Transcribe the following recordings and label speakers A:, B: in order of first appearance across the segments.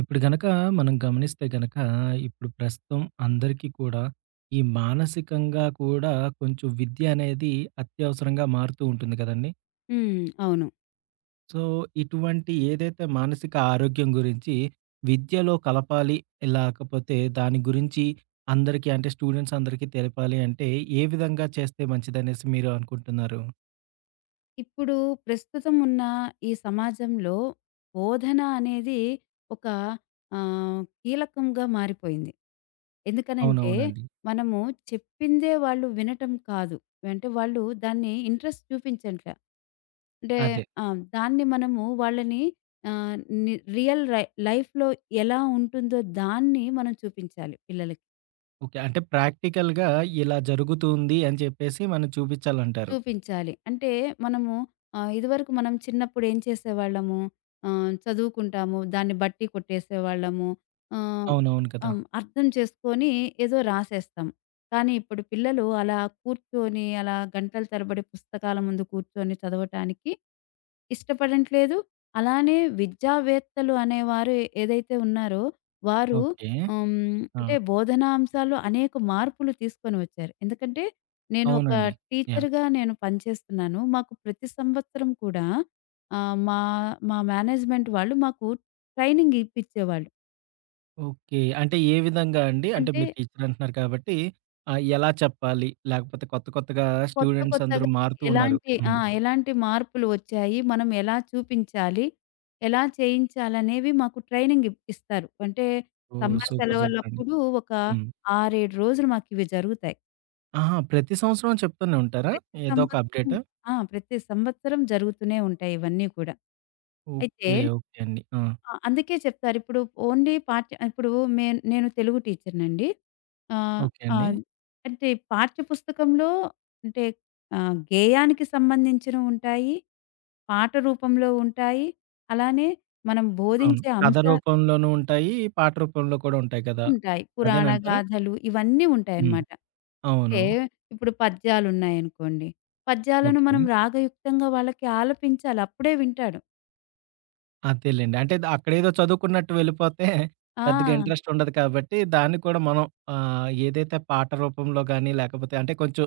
A: ఇప్పుడు గనక మనం గమనిస్తే గనక ఇప్పుడు ప్రస్తుతం అందరికీ కూడా ఈ మానసికంగా కూడా కొంచెం విద్య అనేది అత్యవసరంగా మారుతూ ఉంటుంది కదండి.
B: హ్మ్. అవును.
A: సో, ఇటువంటి ఏదైతే మానసిక ఆరోగ్యం గురించి విద్యలో కలపాలి, లేకపోతే దాని గురించి అందరికీ అంటే స్టూడెంట్స్ అందరికీ తెలపాలి అంటే ఏ విధంగా చేస్తే మంచిదనేసి మీరు అనుకుంటున్నారు?
B: ఇప్పుడు ప్రస్తుతం ఉన్న ఈ సమాజంలో బోధన అనేది ఒక కీలకంగా మారిపోయింది. ఎందుకనంటే,
A: అవునవునండి.
B: మనము చెప్పిందే వాళ్ళు వినటం కాదు. అంటే వాళ్ళు దాన్ని ఇంట్రెస్ట్ చూపించట్ల. అంటే
A: అదే.
B: ఆ! దాన్ని మనము వాళ్ళని ఆహ్, ని రియల్ రై లైఫ్‌లో ఎలా ఉంటుందో దాన్ని మనం చూపించాలి పిల్లలకి.
A: ఓకే. అంటే ప్రాక్టికల్‌గా ఇలా జరుగుతుంది అని చెప్పేసి మనం చూపించాలంటారు.
B: చూపించాలి. అంటే మనము ఇదివరకు మనం చిన్నప్పుడు ఏం చేసేవాళ్ళము చదువుకుంటాము. దాన్ని బట్టి కొట్టేసేవాళ్ళము. ఆహ్,
A: అవునవును కదా!
B: హ్మ్. అర్థం చేసుకొని ఏదో రాసేస్తాం. కానీ ఇప్పుడు పిల్లలు అలా కూర్చొని అలా గంటల తరబడి పుస్తకాల ముందు కూర్చొని చదవటానికి ఇష్టపడట్లేదు. అలానే విద్యావేత్తలు అనేవారు ఏదైతే ఉన్నారో వారు
A: ఓకే.
B: హ్మ్.
A: ఆ!
B: అంటే బోధనాంశాల్లో అనేక మార్పులు తీసుకొని వచ్చారు. ఎందుకంటే నేను ఒక
A: అవునండి. యాహ్!
B: టీచర్‌గా నేను పనిచేస్తున్నాను. మాకు ప్రతి సంవత్సరం కూడా మా మా మేనేజ్‌మెంట్ వాళ్ళు మాకు ట్రైనింగ్ ఇప్పించేవాళ్ళు.
A: ఓకే. అంటే ఏ విధంగా అండి? అంటే
B: అంటే
A: మీరు టీచర్ అంటున్నారు కాబట్టి ఎలా చెప్పాలి? లేకపోతే కొత్త కొత్తగా
B: కొత్త
A: స్టూడెంట్స్ అందరూ
B: కొత్తగా
A: మారుతూ ఉన్నారు.
B: ఎలాంటి ఆ!
A: హ్మ్.
B: ఎలాంటి మార్పులు వచ్చాయి, మనం ఎలా చూపించాలి, ఎలా చేయించాలనేవి మాకు ట్రైనింగ్ ఇస్తారు. అంటే
A: ఓహ్!
B: Summer
A: super. సూపర్ అండి.
B: సెలవులప్పుడు ఒక
A: హ్మ్.
B: 6, 7 రోజులు మాకివి జరుగుతాయి.
A: ఆహా! ప్రతి సంవత్సరం చెప్తూనే ఉంటారా?
B: ప్రతి
A: ఏదో ఒక
B: సంవత్సరం
A: అప్డేట్?
B: ఆ! ప్రతి సంవత్సరం జరుగుతూనే ఉంటాయి ఇవన్నీ కూడా. అయితే
A: ఓకే. ఓకే అండి. ఆ!
B: ఆ! అందుకే చెప్తారు. ఇప్పుడు ఓన్లీ పాఠ్య ఇప్పుడు మే నేను తెలుగు టీచర్‌నండి. ఆహ్,
A: ఓకే అండి.
B: ఆహ్, అంటే పాఠ్య పుస్తకంలో అంటే గేయానికి సంబంధించినవి ఉంటాయి. పాట రూపంలో ఉంటాయి. అలానే మనం
A: అవును.
B: బోధించే
A: కథ
B: అంశాలు
A: రూపంలోనూ ఉంటాయి. పాట రూపంలో కూడా ఉంటాయి కదా!
B: ఉంటాయి. పురాణ
A: అదేనంటారా?
B: గాథలు ఇవన్నీ
A: హ్మ్.
B: ఉంటాయన్నమాట.
A: అవును.
B: అంటే ఇప్పుడు పద్యాలున్నాయనుకోండి. పద్యాలను మనం
A: ఓకే.
B: రాగయుక్తంగా వాళ్ళకి ఆలపించాలి. అప్పుడే వింటాడు.
A: అంతేలెండి. అంటే అక్కడేదో చదువుకున్నట్టు వెళ్ళిపోతే
B: ఆ!
A: పెద్దగా ఇంట్రెస్ట్ ఉండదు కాబట్టి, దాన్ని కూడా మనం ఏదైతే పాట రూపంలో గాని, లేకపోతే అంటే కొంచెం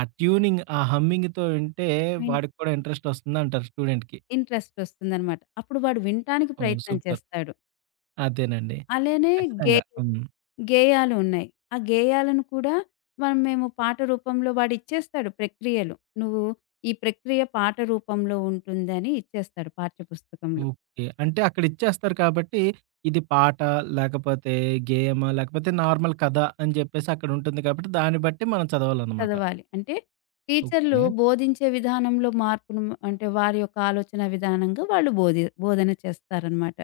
A: ఆ ట్యూనింగ్, ఆ హమ్మింగ్‌తో వింటే
B: విన్
A: వాడికి కూడా ఇంట్రెస్ట్ వస్తుందంటారు స్టూడెంట్‌కి.
B: ఇంట్రెస్ట్ వస్తుందన్నమాట. అప్పుడు వాడు వినటానికి
A: ఓహ్!
B: ప్రయత్నం
A: సూపర్.
B: చేస్తాడు.
A: అదేనండి.
B: అలానే గే
A: ఖచ్చితంగా. హ్మ్.
B: గేయాలు ఉన్నాయి. ఆ గేయాలను కూడా మనం మేము పాట రూపంలో వాడిచ్చేస్తాడు ప్రక్రియలు. నువ్వు ఈ ప్రక్రియ పాట రూపంలో ఉంటుందని ఇచ్చేస్తాడు పాఠ్యపుస్తకంలో.
A: ఓకే. అంటే అక్కడ ఇచ్చేస్తారు కాబట్టి, ఇది పాట, లేకపోతే గేమా, లేకపోతే నార్మల్ కథ అని చెప్పేసి అక్కడ ఉంటుంది కాబట్టి, దాన్ని బట్టి మనం చదవాలన్నమాట.
B: చదవాలి. అంటే టీచర్లు
A: ఓకే.
B: బోధించే విధానంలో మార్పును అంటే వారి యొక్క ఆలోచన విధానంగా వాళ్ళు బోధన చేస్తారనమాట.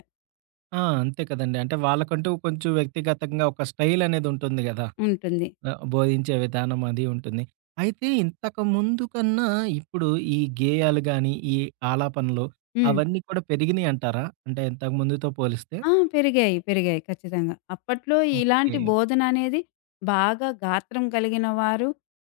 A: ఆ! అంతే కదండీ. అంటే వాళ్ళకంటూ కొంచెం వ్యక్తిగతంగా ఒక స్టైల్ అనేది ఉంటుంది గదా!
B: ఉంటుంది.
A: బోధించే విధానం అది ఉంటుంది. అయితే ఇంతకు ముందు కన్నా ఇప్పుడు ఈ గేయాలు గాని, ఈ ఆలాపనలు
B: హ్మ్.
A: అవన్నీ కూడా పెరిగినియి అంటారా? అంటే ఇంతకు ముందుతో పోలిస్తే?
B: ఆ! పెరిగాయి. పెరిగాయి. ఖచ్చితంగా. అప్పట్లో
A: ఓకే.
B: ఇలాంటి బోధన అనేది బాగా గాత్రం కలిగిన వారు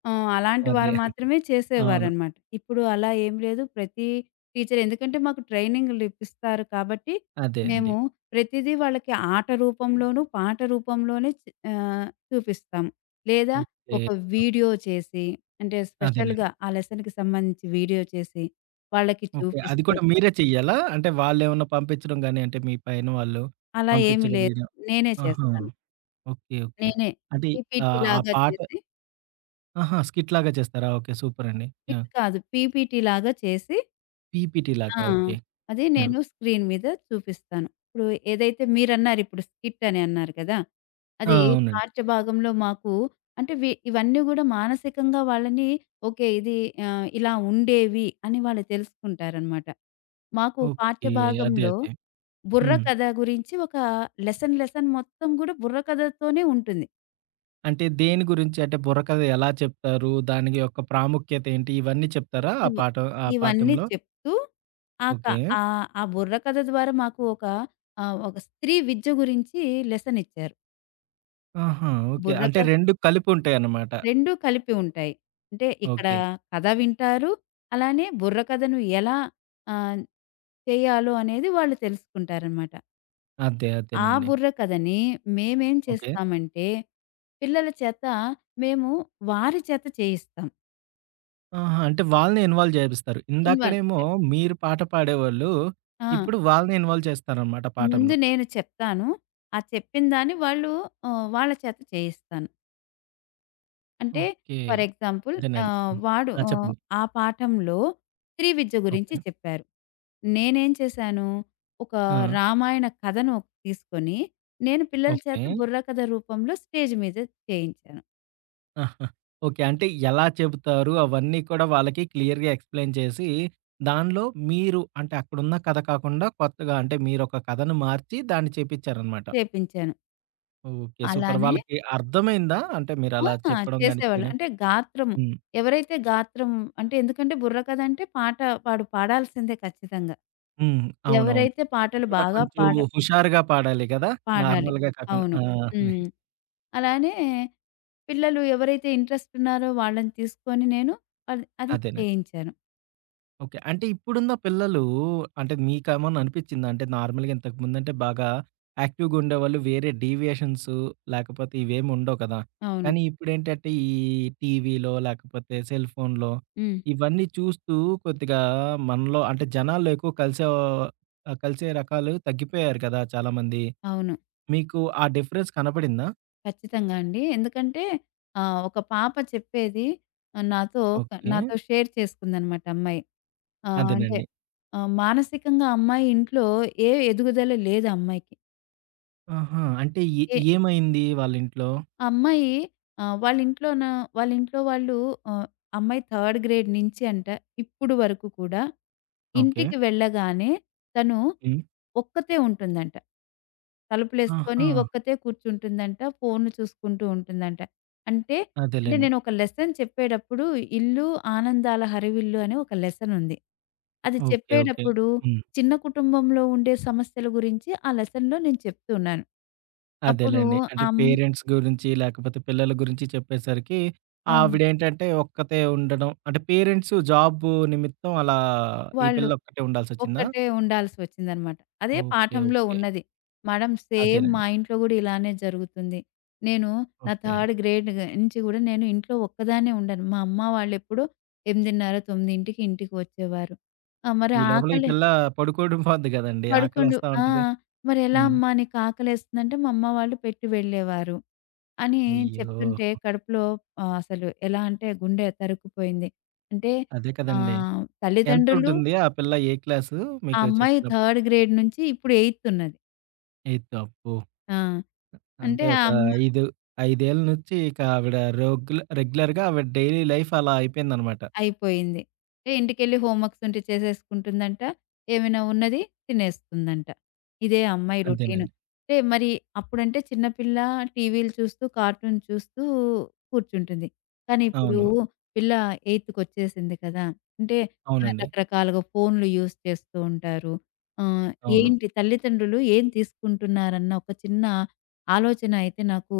B: అలాంటి
A: అదే.
B: వారు మాత్రమే
A: అవును.
B: చేసేవారనమాట. ఇప్పుడు అలా ఏం లేదు. ప్రతి టీచర్ ఎందుకంటే మాకు ట్రైనింగ్‌లు ఇప్పిస్తారు కాబట్టి,
A: అదే అండి.
B: మేము ప్రతిదీ వాళ్ళకి ఆట రూపంలోనూ, పాట రూపంలోనే చూపిస్తాం. లేదా
A: ఓకే.
B: ఒక వీడియో చేసి అంటే
A: అదేనండి.
B: స్పెషల్‌గా ఆ లెసన్‌కి సంబంధించి వీడియో చేసి వాళ్ళకి
A: ఓకే. అది
B: చూపిస్తూ
A: కూడా మీరే చెయ్యాలా? అంటే వాళ్ళేమన్నా పంపించడం గాని అంటే మీ పైన వాళ్ళు
B: అలా ఏమి
A: పంపించడం
B: లేదు.
A: వీడియో
B: నేనే
A: ఆహా!
B: చేస్తాను.
A: ఓకే. ఓకే.
B: నేనే.
A: అది ఆ
B: పీపీటీలాగా
A: పాట
B: చేసి
A: ఆహా! స్కిట్‌లాగా చేస్తారా? ఓకే. సూపర్ అండి. యాహ్!
B: ఇది కాదు. పీపీటీలాగా చేసి
A: పీపీటీ
B: ఆ!
A: లాగా. ఓకే.
B: అది
A: యాహ్!
B: నేను స్క్రీన్ మీద చూపిస్తాను. ఇప్పుడు ఏదైతే మీరన్నారు ఇప్పుడు స్కిట్ అని అన్నారు కదా!
A: ఆ!
B: అది
A: అవునండి.
B: పాఠ్య భాగంలో మాకు అంటే ఇవన్నీ గూడా మానసికంగా వాళ్ళని ఓకే. ఇది ఇలా ఉండేవి అని వాళ్ళు తెలుసుకుంటారనమాట. మాకు పాఠ్య
A: ఓకే. అదే.
B: భాగంలో
A: అదే.
B: బుర్ర
A: హ్మ్.
B: కథ గురించి ఒక లెసన్ లెసన్ మొత్తం గూడా బుర్ర కథతోనే ఉంటుంది.
A: అంటే దేని గురించి అంటే బుర్రకథ ఎలా చెప్తారు? దాని యొక్క ప్రాముఖ్యత ఏంటి? ఇవన్నీ చెప్తారా
B: ఇవ్
A: ఆ
B: ఇవన్నీ
A: పాఠంలో?
B: చెప్తూ ఆ క
A: ఓకే.
B: ఆ బుర్రకథ ద్వారా మాకు ఒక ఒక స్త్రీ విద్య గురించి లెసన్ ఇచ్చారు.
A: ఆహా! ఓకే. అంటే
B: బుర్రకథ
A: 2 కలిపి ఉంటాయన్నమాట.
B: 2 కలిపి ఉంటాయి. అంటే ఇక్కడ
A: ఓకే.
B: కథ వింటారు. అలానే బుర్రకథను ఎలా ఆహ్, చేయాలో అనేది వాళ్ళు తెలుసుకుంటారనమాట.
A: అదే.
B: ఆ
A: అదేనండి.
B: బుర్రకథని మేమేం
A: ఓకే.
B: చేస్తామంటే, పిల్లల చేత మేము వారి చేత చేయిస్తాం.
A: ఆహా! అంటే వాళ్ళని ఇన్వాల్వ్ చేపిస్తారు.
B: ఇన్వాల్వ్.
A: ఇందాకడేమో మీరు పాట పాడేవాళ్ళు,
B: ఆ!
A: ఇప్పుడు వాళ్ళని ఇన్వాల్వ్ చేస్తారన్నమాట
B: ముందు
A: పాఠంలో.
B: నేను చెప్తాను. ఆ చెప్పిన దాన్ని వాళ్ళు వాళ్ళ చేత చేయిస్తాను. అంటే
A: ఓకే.
B: ఫర్ ఎగ్జాంపుల్
A: అదేనండి. హ్మ్.
B: వాడు
A: ఆ! చెప్పండి.
B: ఆ పాఠంలో త్రివిద్య గురించి
A: ఓకే.
B: చెప్పారు. నేనేం చేశాను, ఒక
A: ఆ!
B: రామాయణ కథను తీసుకొని నేను పిల్లల చేత
A: ఓకే.
B: బుర్రకథ రూపంలో స్టేజ్ మీద చేయించాను.
A: ఆహా! ఓకే. అంటే ఎలా చెబుతారు అవన్నీ కూడా వాళ్ళకి క్లియర్‌గా ఎక్స్‌ప్లెయిన్ చేసి, దానిలో మీరు అంటే అక్కడున్న కథ కాకుండా కొత్తగా అంటే మీరొక కథను మార్చి దాన్ని చేపిచ్చారనమాట.
B: చేపించాను.
A: ఓకే. సూపర్.
B: అలానే
A: వాళ్ళకి అర్థమైందా? అంటే మీరలా
B: ఆ!
A: చెప్పడం గాని
B: చేసేవాళ్ళు.
A: చేయడం?
B: అంటే గాత్రము.
A: హ్మ్.
B: ఎవరైతే గాత్రం అంటే ఎందుకంటే బుర్రకథ అంటే పాట వాడు పాడాల్సిందే ఖచ్చితంగా.
A: హ్మ్. అవునవును.
B: ఎవరైతే
A: అది
B: పాటలు
A: కూడా
B: బాగా
A: కొంచెం
B: పాడ
A: హుషారుగా పాడాలి కదా!
B: పాడాలి.
A: నార్మల్‌గా కాకుండా.
B: అవును.
A: ఆ!
B: హ్మ్. అలానే పిల్లలు ఎవరైతే ఇంట్రెస్ట్ ఉన్నారో వాళ్ళని తీసుకొని నేను అది అది
A: అదేనండి.
B: చేయించాను.
A: ఓకే. అంటే ఇప్పుడున్న పిల్లలు అంటే మీకేమన్నా అనిపిచ్చిందా? అంటే నార్మల్‌గా ఇంతకుముందంటే బాగా యాక్టివ్‌గుండేవాళ్ళు. వేరే డీవియేషన్స్ లేకపోతే ఇవేమి ఉండవు కదా!
B: అవును.
A: కానీ ఇప్పుడేంటంటే ఈ టీవీలో లేకపోతే సెల్ ఫోన్‌లో
B: హ్మ్.
A: ఇవన్నీ చూస్తూ కొద్దిగా మనలో అంటే జనాల్లో ఎక్కువ కలిసే కలిసే రకాలు తగ్గిపోయారు కదా చాలామంది.
B: అవును.
A: మీకు ఆ డిఫరెన్స్ కనపడిందా?
B: ఖచ్చితంగా అండి. ఎందుకంటే ఒక పాప చెప్పేది నాతో
A: ఓకే.
B: నాతో షేర్ చేసుకుందనమాట అమ్మాయి. ఆ! అంటే
A: అదేనండి.
B: మానసికంగా అమ్మాయి ఇంట్లో ఏ ఎదుగుదల లేదు ఆ అమ్మాయికి.
A: ఆహా! అంటే
B: ఏ
A: ఏమైంది వాళ్ళ ఇంట్లో?
B: ఆ అమ్మాయి ఆహ్, వాళ్ళింట్లోన వాళ్ళింట్లో వాళ్ళు ఆహ్, అమ్మాయి థర్డ్ గ్రేడ్ నుంచి ఇప్పుడు వరకు కూడా
A: ఓకే.
B: ఇంటికి వెళ్ళగానే తను
A: హ్మ్.
B: ఒక్కతే ఉంటుందంట. తలుపులేసుకొని
A: ఆహా!
B: ఒక్కతే కూర్చుంటుందంట. ఫోన్‌లు చూసుకుంటూ ఉంటుందంట. అంటే, అంటే
A: అదేలెండి.
B: నేనొక లెసన్ చెప్పేటప్పుడు 'ఇల్లు ఆనందాల హరివిల్లు' అని ఒక లెసన్ ఉంది. అది
A: ఓకే. ఓకే.
B: చెప్పేటప్పుడు
A: హ్మ్.
B: చిన్న కుటుంబంలో ఉండే సమస్యల గురించి ఆ లెసన్‌లో నేను చెప్తున్నాను. అప్పుడు
A: అదేలెండి. అంటే
B: ఆ అమ్
A: పేరెంట్స్ గురించి లేకపోతే పిల్లల గురించి చెప్పేసరికి
B: ఆ!
A: ఆవిడేంటంటే ఒక్కతే ఉండడం అంటే పేరెంట్స్ జాబు నిమిత్తం అలా ఈ
B: వాళ్ళు
A: పిల్ల ఒక్కటే ఉండాల్సొచ్చిందా?
B: ఒక్కటే ఉండాల్సి వచ్చిందనమాట. అదే
A: ఓకే.
B: పాఠంలో
A: ఓకే.
B: ఉన్నది. మేడం సేమ్ మా
A: అదేనండి.
B: ఇంట్లో గూడా ఇలానే జరుగుతుంది. నేను నా
A: ఓకే.
B: థర్డ్ గ్రేడ్ నుంచి గూడా నేను ఇంట్లో ఒక్కదాన్నే ఉండను. మా అమ్మ వాళ్ళెప్పుడూ 8:30, 9కి ఇంటికి వచ్చేవారు. ఆ! మరి
A: ఈ లోపల ఈ
B: ఆకలి
A: పిల్ల పడుకోవడం పోద్ది గదండీ!
B: పడుకుండు
A: ఆకలేస్తా
B: ఆ!
A: ఉంటది.
B: "మరి ఎలా
A: హ్మ్.
B: అమ్మా నీకు ఆకలేస్తుందంటే" మా అమ్మ వాళ్ళు పెట్టి వెళ్ళేవారు. అని
A: అయ్యో!
B: చెప్తుంటే కడుపులో అసలు ఎలా అంటే గుండె తరుక్కుపోయింది. అంటే
A: అదే కదండీ!
B: తల్లిదండ్రులు
A: ఎంతుంటుంది ఆ పిల్ల ఏ క్లాసు
B: ఆ
A: మీకు
B: అమ్మాయి
A: చెప్పినప్పుడు?
B: థర్డ్ గ్రేడ్ నుంచి ఇప్పుడు ఎయిత్ ఉన్నది.
A: ఎయిత్. అబ్బో!
B: ఆ!
A: అంటే
B: అంటే ఆ అమ్
A: 5, 5 ఏళ్ల నుంచి ఇక ఆవిడ రెగ్యులర్‌గా ఆవిడ డైలీ లైఫ్ అలా అయిపోయిందనమాట.
B: అయిపోయింది. అంటే ఇంటికెళ్ళి హోమ్ వర్క్స్ ఉంటే చేసేసుకుంటుందంట. ఏమైనా ఉన్నది తినేస్తుందంట. ఇదే అమ్మాయి రొటీను.
A: అంతేనండి.
B: అంటే మరి అప్పుడంటే చిన్నపిల్ల టీవీలు చూస్తూ, కార్టూన్ చూస్తూ కూర్చుంటుంది. కానీ ఇప్పుడు
A: అవును.
B: పిల్ల ఎయిత్‌కొచ్చేసింది కదా! అంటే
A: అవునండి.
B: రకరకాలుగా ఫోన్‌లు యూజ్ చేస్తూ ఉంటారు. ఆహ్,
A: అవును.
B: ఏంటి తల్లిదండ్రులు ఏం తీసుకుంటున్నారన్న ఒక చిన్న ఆలోచన అయితే నాకు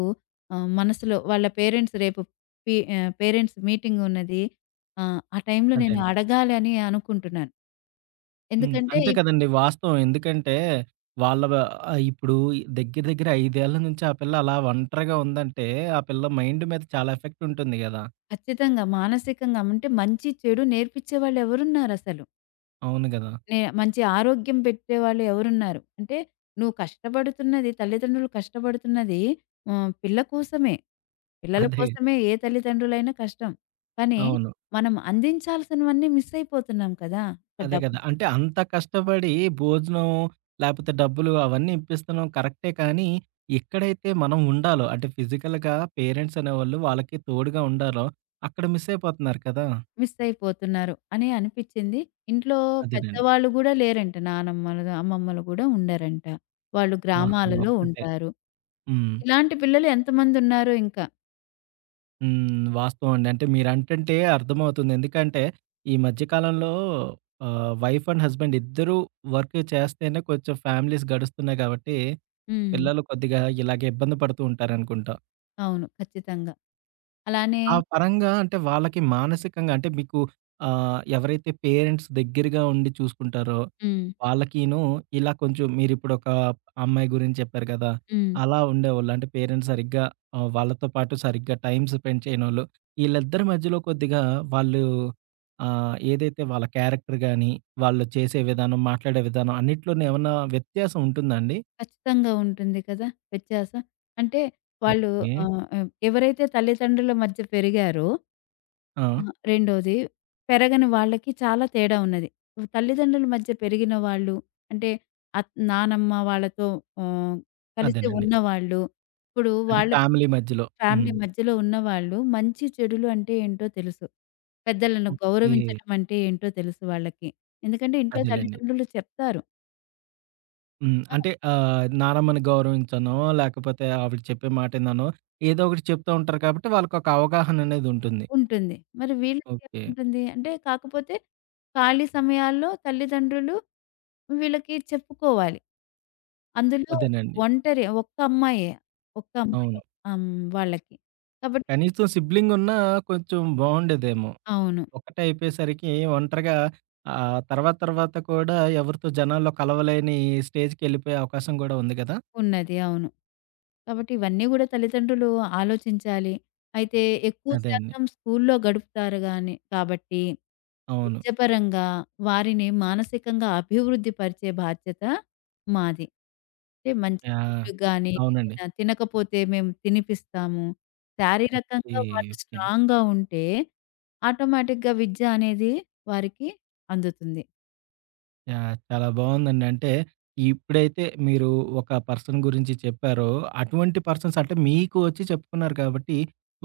B: మనసులో వాళ్ళ పేరెంట్స్ రేపు పేరెంట్స్ మీటింగ్ ఉన్నది. ఆ! ఆ టైంలో
A: అదే
B: నేను
A: అండి.
B: అడగాలి అని అనుకుంటున్నాను.
A: హ్మ్.
B: ఎందుకంటే
A: అంతే కదండీ వాస్తవం. ఎందుకంటే వాళ్ళ వ ఇప్పుడు దగ్గర దగ్గర 5 ఏళ్ల నుంచి ఆ పిల్ల అలా ఒంటరిగా ఉందంటే, ఆ పిల్ల మైండ్ మీద చాలా ఎఫెక్ట్ ఉంటుంది గదా!
B: ఖచ్చితంగా మానసికంగా అంటే మంచి, చెడు నేర్పించేవాళ్ళు ఎవరున్నారసలు?
A: అవును గదా!
B: మంచి ఆరోగ్యం పెట్టేవాళ్ళు ఎవరున్నారు? అంటే నువ్వు కష్టపడుతున్నది తల్లిదండ్రులు కష్టపడుతున్నది పిల్ల కోసమే. పిల్లల
A: అదే.
B: కోసమే ఏ తల్లిదండ్రులైనా కష్టం. కానీ
A: అవును.
B: మనం అందించాల్సినవన్నీ మిస్ అయిపోతున్నాం కదా! ఒక
A: అదే
B: డబ్
A: కదా! అంటే అంత కష్టపడి భోజనం, లేపోతే డబ్బులు అవన్నీ ఇప్పిస్తున్నాం కరెక్టే కానీ, ఎక్కడైతే మనం ఉండాలో అంటే ఫిజికల్‌గా పేరెంట్స్ అనేవాళ్ళు వాళ్ళకి తోడుగా ఉండాలో, అక్కడ మిస్ అయిపోతున్నారు కదా!
B: మిస్ అయిపోతున్నారు అని అనిపిచ్చింది. ఇంట్లో
A: అదేనండి.
B: పెద్దవాళ్ళు గూడా లేరంట. నానమ్మలు, అమ్మమ్మలు గూడా ఉండరంట. వాళ్ళు
A: ఆహా!
B: గ్రామాలలో ఓకే.
A: ఒక్కతే.
B: ఉంటారు.
A: హ్మ్.
B: ఇలాంటి పిల్లలు ఎంతమందున్నారో ఇంకా.
A: హ్మ్. వాస్తవం అండి. అంటే మీరంటుంటే అర్థమవుతుంది. ఎందుకంటే ఈ మధ్య కాలంలో వైఫ్ అండ్ హస్బెండ్ ఇద్దరూ వర్క్ చేస్తేనే కొంచెం ఫ్యామిలీస్ గడుస్తున్నాయి కాబట్టి,
B: హ్మ్.
A: పిల్లలు కొద్దిగా ఇలాగే ఇబ్బంది పడుతూ ఉంటారనుకుంటా.
B: అవును. ఖచ్చితంగా. అలానే
A: ఆ పరంగా అంటే వాళ్ళకి మానసికంగా అంటే మీకు ఎవరైతే పేరెంట్స్ దగ్గరగా ఉండి చూసుకుంటారో
B: హ్మ్.
A: వాళ్ళకిను ఇలా కొంచెం మీరిప్పుడొక అమ్మాయి గురించి చెప్పారు కదా!
B: హ్మ్.
A: అలా ఉండేవాళ్ళు. అంటే పేరెంట్స్ సరిగ్గా వాళ్ళతో పాటు సరిగ్గా టైమ్ స్పెండ్ చేయనోళ్ళు. ఈళ్ళిద్దరి మధ్యలో కొద్దిగా వాళ్ళు ఏదైతే వాళ్ళ క్యారెక్టర్ గాని, వాళ్ళు చేసే విధానం, మాట్లాడే విధానం అన్నిట్లోనే ఏమన్నా వ్యత్యాసం ఉంటుందా అండి?
B: ఖచ్చితంగా ఉంటుంది కదా! వ్యత్యాసం. అంటే వాళ్ళు
A: ఓకే.
B: ఆహ్, ఆహ్, ఎవరైతే తల్లిదండ్రుల మధ్య పెరిగారో
A: ఆ!
B: ఆ! రెండోది పెరగని వాళ్ళకి చాలా తేడా ఉన్నది. తల్లిదండ్రుల మధ్య పెరిగిన వాళ్ళు అంటే నానమ్మ వాళ్ళతో ఆహ్, కలిసి
A: అదేనండి.
B: ఉన్నవాళ్ళు, ఇప్పుడు
A: అంటే
B: వాళ్ళ
A: ఫ్యామిలీ మధ్యలో. హ్మ్.
B: ఫ్యామిలీ మధ్యలో ఉన్నవాళ్ళు మంచి చెడులు అంటే ఏంటో తెలుసు. పెద్దలను
A: ఓకే.
B: గౌరవించటం అంటే ఏంటో తెలుసు వాళ్ళకి. ఎందుకంటే ఇంట్లో
A: అదేలెండి.
B: తల్లిదండ్రులు చెప్తారు.
A: హ్మ్.
B: ఆ!
A: అంటే నానమ్మని గౌరవించనో, లేకపోతే ఆవిడ చెప్పే మాటిననో, ఏదో ఒకటి చెప్తా ఉంటారు కాబట్టి వాళ్ళకొక అవగాహననేదుంటుంది.
B: ఉంటుంది. మరి
A: ఓకే.
B: వీళ్ళకేముంటుంది అంటే కాకపోతే ఖాళీ సమయాల్లో తల్లిదండ్రులు వీళ్ళకి చెప్పుకోవాలి. అందులో
A: అదేనండి.
B: ఒక్క అమ్మాయే. ఒక్క
A: అవును.
B: అమ్మాయే. హ్మ్. వాళ్ళకి. కాబట్టి
A: కనీసం సిబ్లింగున్నా కొంచెం బావుండేదేమో.
B: అవును.
A: ఒకటే అయిపోయేసరికి ఒంటరిగా తర్వాత తర్వాత కూడా ఎవరితో జనాల్లో కలవలేని స్టేజ్‌కెళ్ళిపోయే అవకాశం గూడా ఉంది గదా!
B: ఉన్నది. అవును. కాబట్టి ఇవన్నీ గూడా తల్లిదండ్రులు ఆలోచించాలి. అయితే ఎక్కువ
A: అదే అండి.
B: శాతం స్కూల్లో గడుపుతారు గాని కాబట్టి
A: అవును.
B: విద్యపరంగా వారిని మానసికంగా అభివృద్ధి పరిచే బాధ్యత మాది. అంటే మంచి
A: యాహ్!
B: ఫుడ్ గాని,
A: అవునండి.
B: ఏదైనా తినకపోతే మేము తినిపిస్తాము.
A: ఓకే.
B: శారీరకంగా వాళ్ళు
A: ఓకే.
B: స్ట్రాంగ్‌గా ఉంటే ఆటోమేటిక్‌గా విద్య అనేది వారికి అందుతుంది.
A: యాహ్! చాలా బావుందండి. అంటే ఇప్పుడైతే మీరు ఒక పర్సన్ గురించి చెప్పారో, అటువంటి పర్సన్స్ అంటే మీకు వచ్చి చెప్పుకున్నారు కాబట్టి,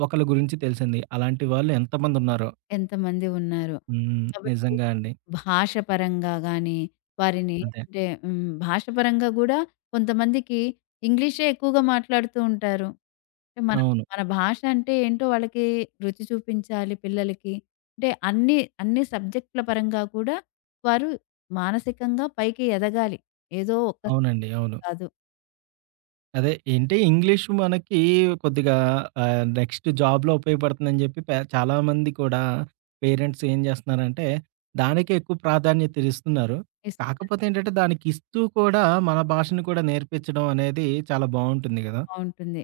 A: ఒకళ్ళ గురించి తెలిసింది. అలాంటి వాళ్ళు ఎంతమందున్నారో.
B: ఎంతమంది ఉన్నారో.
A: హ్మ్.
B: కాబట్టి
A: నిజంగా అండి.
B: భాష పరంగా గానీ, వారిని
A: అదే.
B: అంటే హ్మ్, భాష పరంగా గూడా కొంతమందికి ఇంగ్లీషే ఎక్కువగా మాట్లాడుతూ ఉంటారు. అంటే మన
A: అవును.
B: మన భాష అంటే ఏంటో వాళ్ళకి రుచి చూపించాలి పిల్లలకి. అంటే అన్ని సబ్జెక్ట్‌ల పరంగా కూడా వారు మానసికంగా పైకి ఎదగాలి. ఏదో ఒక్కసారి
A: అవునండి. అవును.
B: కాదు.
A: అదే ఏంటి ఇంగ్లీష్ మనకి కొద్దిగా నెక్స్ట్ జాబ్‌లో ఉపయోగపడుతుందని జెప్పి చాలామంది కూడా పేరెంట్స్ ఏం జేస్తున్నారంటే, దానికే ఎక్కువ ప్రాధాన్యత ఇస్తున్నారు.
B: ఇస్తున్నారు.
A: కాకపోతే ఏంటంటే, దానికిస్తూ కూడా మన భాషను కూడా నేర్పించడం అనేది చాలా బావుంటుంది గదా!
B: బావుంటుంది.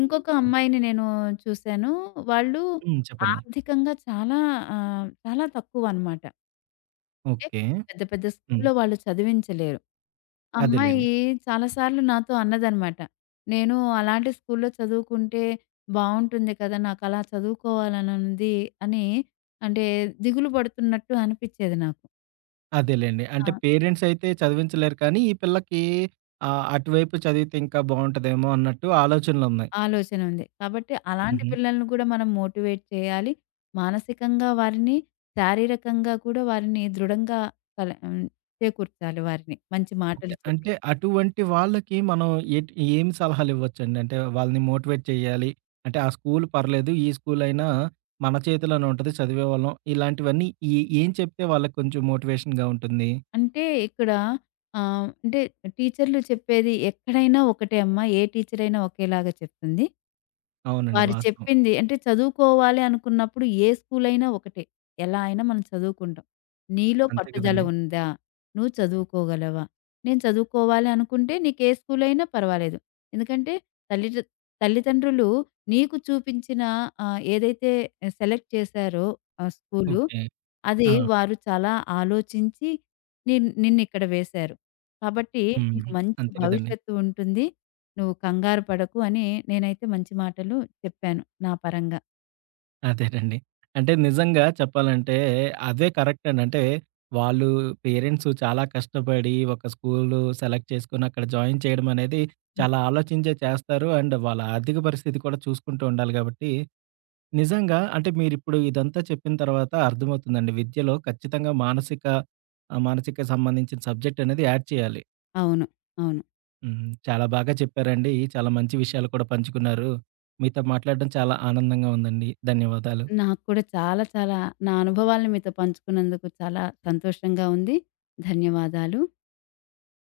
B: ఇంకొక అమ్మాయిని నేను చూసాను. వాళ్ళు
A: హ్మ్. చెప్పండి.
B: ఆర్థికంగా చాలా చాలా తక్కువనమాట. అంటే
A: ఓకే.
B: పెద్ద పెద్ద
A: హ్మ్.
B: స్కూల్‌లో వాళ్ళు చదివించలేరు.
A: అదేలెండి.
B: అమ్మాయి చాలా సార్లు నాతో అన్నదనమాట. నేను అలాంటి స్కూల్‌లో చదువుకుంటే బావుంటుంది కదా! నాకలా చదువుకోవాలనుంది అని అంటే దిగులు పడుతున్నట్టు అనిపిచ్చేది నాకు.
A: అదేలెండి.
B: ఆ!
A: అంటే పేరెంట్స్ అయితే చదివించలేరు కానీ, ఈ పిల్లకి అటువైపు చదివితే ఇంకా బావుంటదేమో అన్నట్టు ఆలోచనలున్నాయి.
B: ఆలోచన ఉంది. కాబట్టి అలాంటి
A: హుహు.
B: పిల్లల్ని కూడా మనం మోటివేట్ చేయాలి. మానసికంగా వారిని, శారీరకంగా కూడా వారిని దృఢంగా కల హ్మ్. చేకూర్చాలి వారిని మంచి
A: ఓకే.
B: మాటలు చెప్పి.
A: అంటే అటువంటి వాళ్ళకి మనం ఏం సలహాలివ్వచ్చండి? అంటే వాళ్ళని మోటివేట్ చేయాలి. అంటే ఆ స్కూల్ పర్లేదు. ఈ స్కూలయినా మన చేతిలోనే ఉంటది. చదివేవాళ్ళం. ఇలాంటివన్నీ ఏం చెప్తే వాళ్ళకి కొంచెం మోటివేషన్‌గా ఉంటుంది?
B: అంటే ఇక్కడ అంటే టీచర్లు చెప్పేది ఎక్కడైనా ఒకటే అమ్మా. ఏ టీచర్ అయినా ఒకేలాగా చెప్తుంది.
A: అవునండి.
B: వారు
A: వాస్తవం.
B: చెప్పింది అంటే చదువుకోవాలి అనుకున్నప్పుడు ఏ స్కూలైనా ఒకటే. ఎలా అయినా మనం చదువుకుంటాం. నీలో
A: అంతే
B: పట్టుదల
A: కదండీ.
B: ఉందా? నువ్వు చదువుకోగలవా? నేను చదువుకోవాలి అనుకుంటే నీకే స్కూలైనా పర్వాలేదు. ఎందుకంటే తల్లిద తల్లిదండ్రులు నీకు చూపించిన ఏదైతే సెలెక్ట్ చేశారో ఆ స్కూలు,
A: ఓకే.
B: అది
A: ఆ!
B: వారు చాలా ఆలోచించి నిన్నిక్కడ వేశారు. కాబట్టి
A: హ్మ్.
B: నీకు మంచి
A: అంతే కదండీ.
B: భవిష్యత్తు ఉంటుంది. నువ్వు కంగారు పడకు అని నేనైతే మంచి మాటలు చెప్పాను నా పరంగా.
A: అదేనండి. అంటే నిజంగా చెప్పాలంటే అదే కరెక్ట్ అండి. అంటే వాళ్ళు పేరెంట్స్ చాలా కష్టపడి ఒక స్కూలు సెలెక్ట్ చేసుకొని అక్కడ జాయిన్ చేయడం అనేది
B: హ్మ్.
A: చాలా ఆలోచించే చేస్తారు. అండ్ వాళ్ళ ఆర్థిక పరిస్థితి కూడా చూసుకుంటూ ఉండాలి కాబట్టి నిజంగా అంటే మీరిప్పుడు ఇదంతా చెప్పిన తర్వాత అర్థమవుతుందండి. విద్యలో ఖచ్చితంగా మానసిక మానసిక సంబంధించిన సబ్జెక్ట్ అనేది యాడ్ చేయాలి.
B: అవును. అవును.
A: హ్మ్. చాలా బాగా చెప్పారండి. చాలా మంచి విషయాలు కూడా పంచుకున్నారు. మీతో మాట్లాడడం చాలా ఆనందంగా ఉందండి. ధన్యవాదాలు.
B: నాకు కూడా చాలా చాలా నా అనుభవాలను మీతో పంచుకున్నందుకు చాలా సంతోషంగా ఉంది. ధన్యవాదాలు.